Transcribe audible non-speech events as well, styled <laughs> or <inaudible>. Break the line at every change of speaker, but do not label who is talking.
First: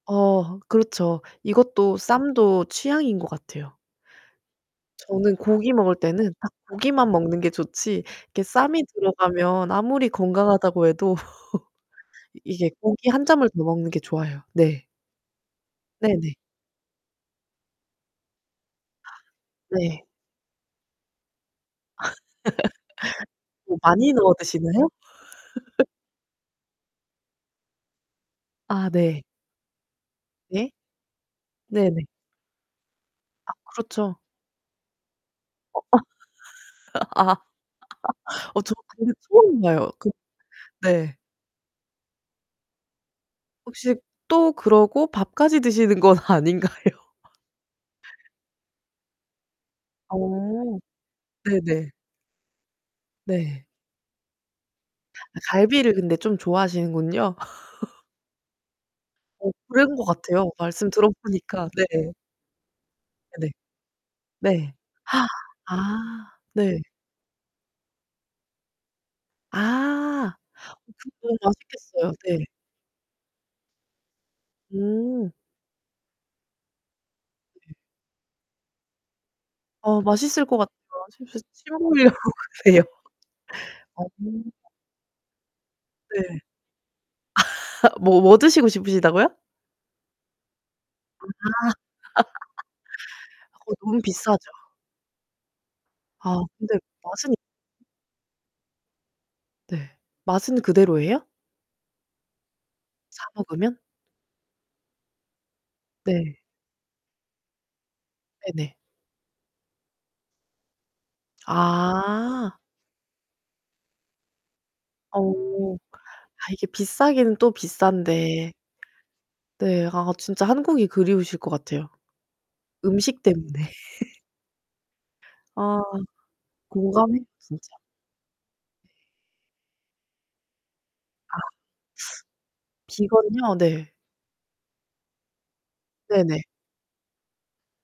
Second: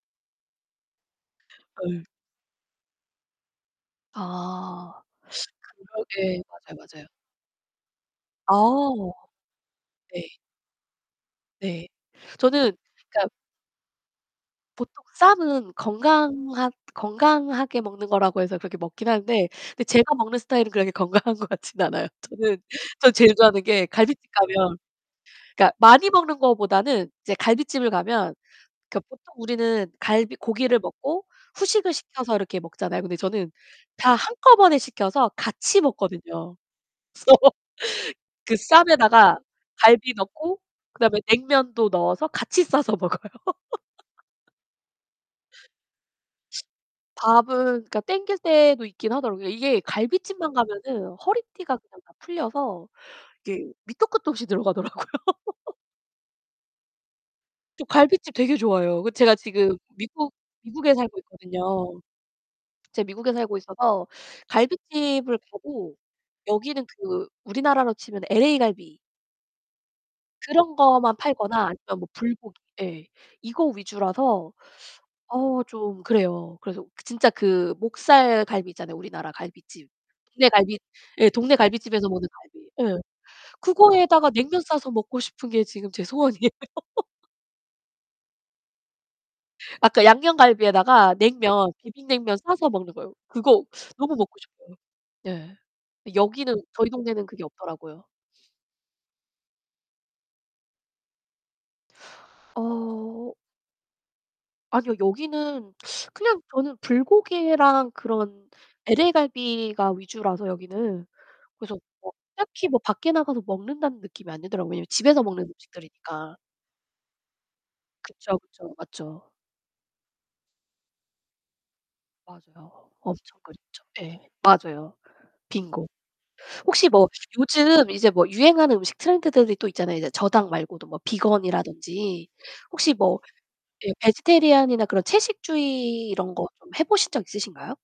어 그렇죠. 이것도
어유.
쌈도 취향인 것 같아요.
아.
저는 고기 먹을 때는
그러게.
딱
맞아요, 맞아요.
고기만 먹는 게 좋지, 이게 쌈이
아.
들어가면 아무리
네.
건강하다고 해도
네.
<laughs> 이게
저는
고기 1
그러니까
점을 더 먹는 게 좋아요. 네.
보통 쌈은
네네.
건강하 건강하게 먹는 거라고 해서 그렇게 먹긴 하는데 근데
네.
제가 먹는 스타일은 그렇게 건강한 것 같진 않아요. 저는 전 제일
<laughs>
좋아하는
뭐
게
많이
갈빗집
넣어
가면
드시나요?
그러니까
<laughs>
많이 먹는 거보다는 이제 갈빗집을 가면
아
그
네.
보통 우리는 갈비
네.
고기를 먹고 후식을
네네.
시켜서 이렇게 먹잖아요. 근데 저는
아
다
그렇죠.
한꺼번에 시켜서 같이
어어.
먹거든요.
<laughs> 아
<laughs>
<laughs>
그
어 저 그거
쌈에다가
처음 봐요. 그
갈비 넣고
네.
그다음에 냉면도 넣어서 같이 싸서 먹어요.
혹시
<laughs>
또 그러고 밥까지 드시는 건 아닌가요?
밥은 그니까 당길 때도 있긴 하더라고요. 이게 갈빗집만
어
가면은 허리띠가
네네.
그냥 다 풀려서
네.
이게 밑도 끝도 없이 들어가더라고요. <laughs>
갈비를 근데 좀 좋아하시는군요.
저
<laughs>
갈빗집 되게 좋아해요. 그 제가
어
지금
그런 것
미국
같아요. 말씀
미국에 살고
들어보니까
있거든요.
네.
제가 미국에
네.
살고 있어서
네.
갈빗집을
<gasps> 아.
가도
네.
여기는 그 우리나라로 치면 LA갈비
아.
그런
그렇게
거만
먹으면
팔거나 아니면 뭐
맛있겠어요. 네.
불고기 예 이거 위주라서
음.
어 좀 그래요. 그래서 진짜
네.
그 목살 갈비 있잖아요, 우리나라 갈빗집.
어 맛있을
동네
것 같아요.
갈비 예.
<unintelligible>
동네
침
갈빗집에서
고이려고
먹는
그래요.
갈비. 예.
어.
그거에다가 냉면 싸서 먹고 싶은 게 지금 제
네.
소원이에요. <laughs>
<laughs> 뭐 뭐 드시고 싶으시다고요?
아까 양념갈비에다가
아.
냉면, 비빔냉면 싸서 먹는 거예요.
<laughs>
그거
그거 너무
너무 먹고
비싸죠.
싶어요. 네.
아
여기는
근데
저희 동네는
맛은
그게 없더라고요.
네. 맛은 그대로예요? 사
어.
먹으면?
아니요. 여기는
네.
그냥 저는 불고기랑 그런
네네.
LA 갈비가 위주라서, 여기는. 그래서 뭐
아.
딱히 뭐 밖에 나가서 먹는다는 느낌이 안 들더라고요. 왜냐하면 집에서 먹는
어.
음식들이니까.
아 이게 비싸긴 또
그쵸.
비싼데.
그쵸. 맞죠.
네. 아 진짜 한국이 그리우실 것 같아요.
맞아요.
음식
엄청
때문에.
그렇죠. 네.
<laughs>
맞아요.
아
빙고. 혹시 뭐
공감해요, 진짜.
요즘 이제 뭐 유행하는 음식 트렌드들이 또 있잖아요. 이제 저당 말고도 뭐
아.
비건이라든지
<sucks teeth>
혹시 뭐
비건이요? 네.
예 vegetarian이나 그런 채식주의 이런
네네.
거 좀 해 보신 적 있으신가요?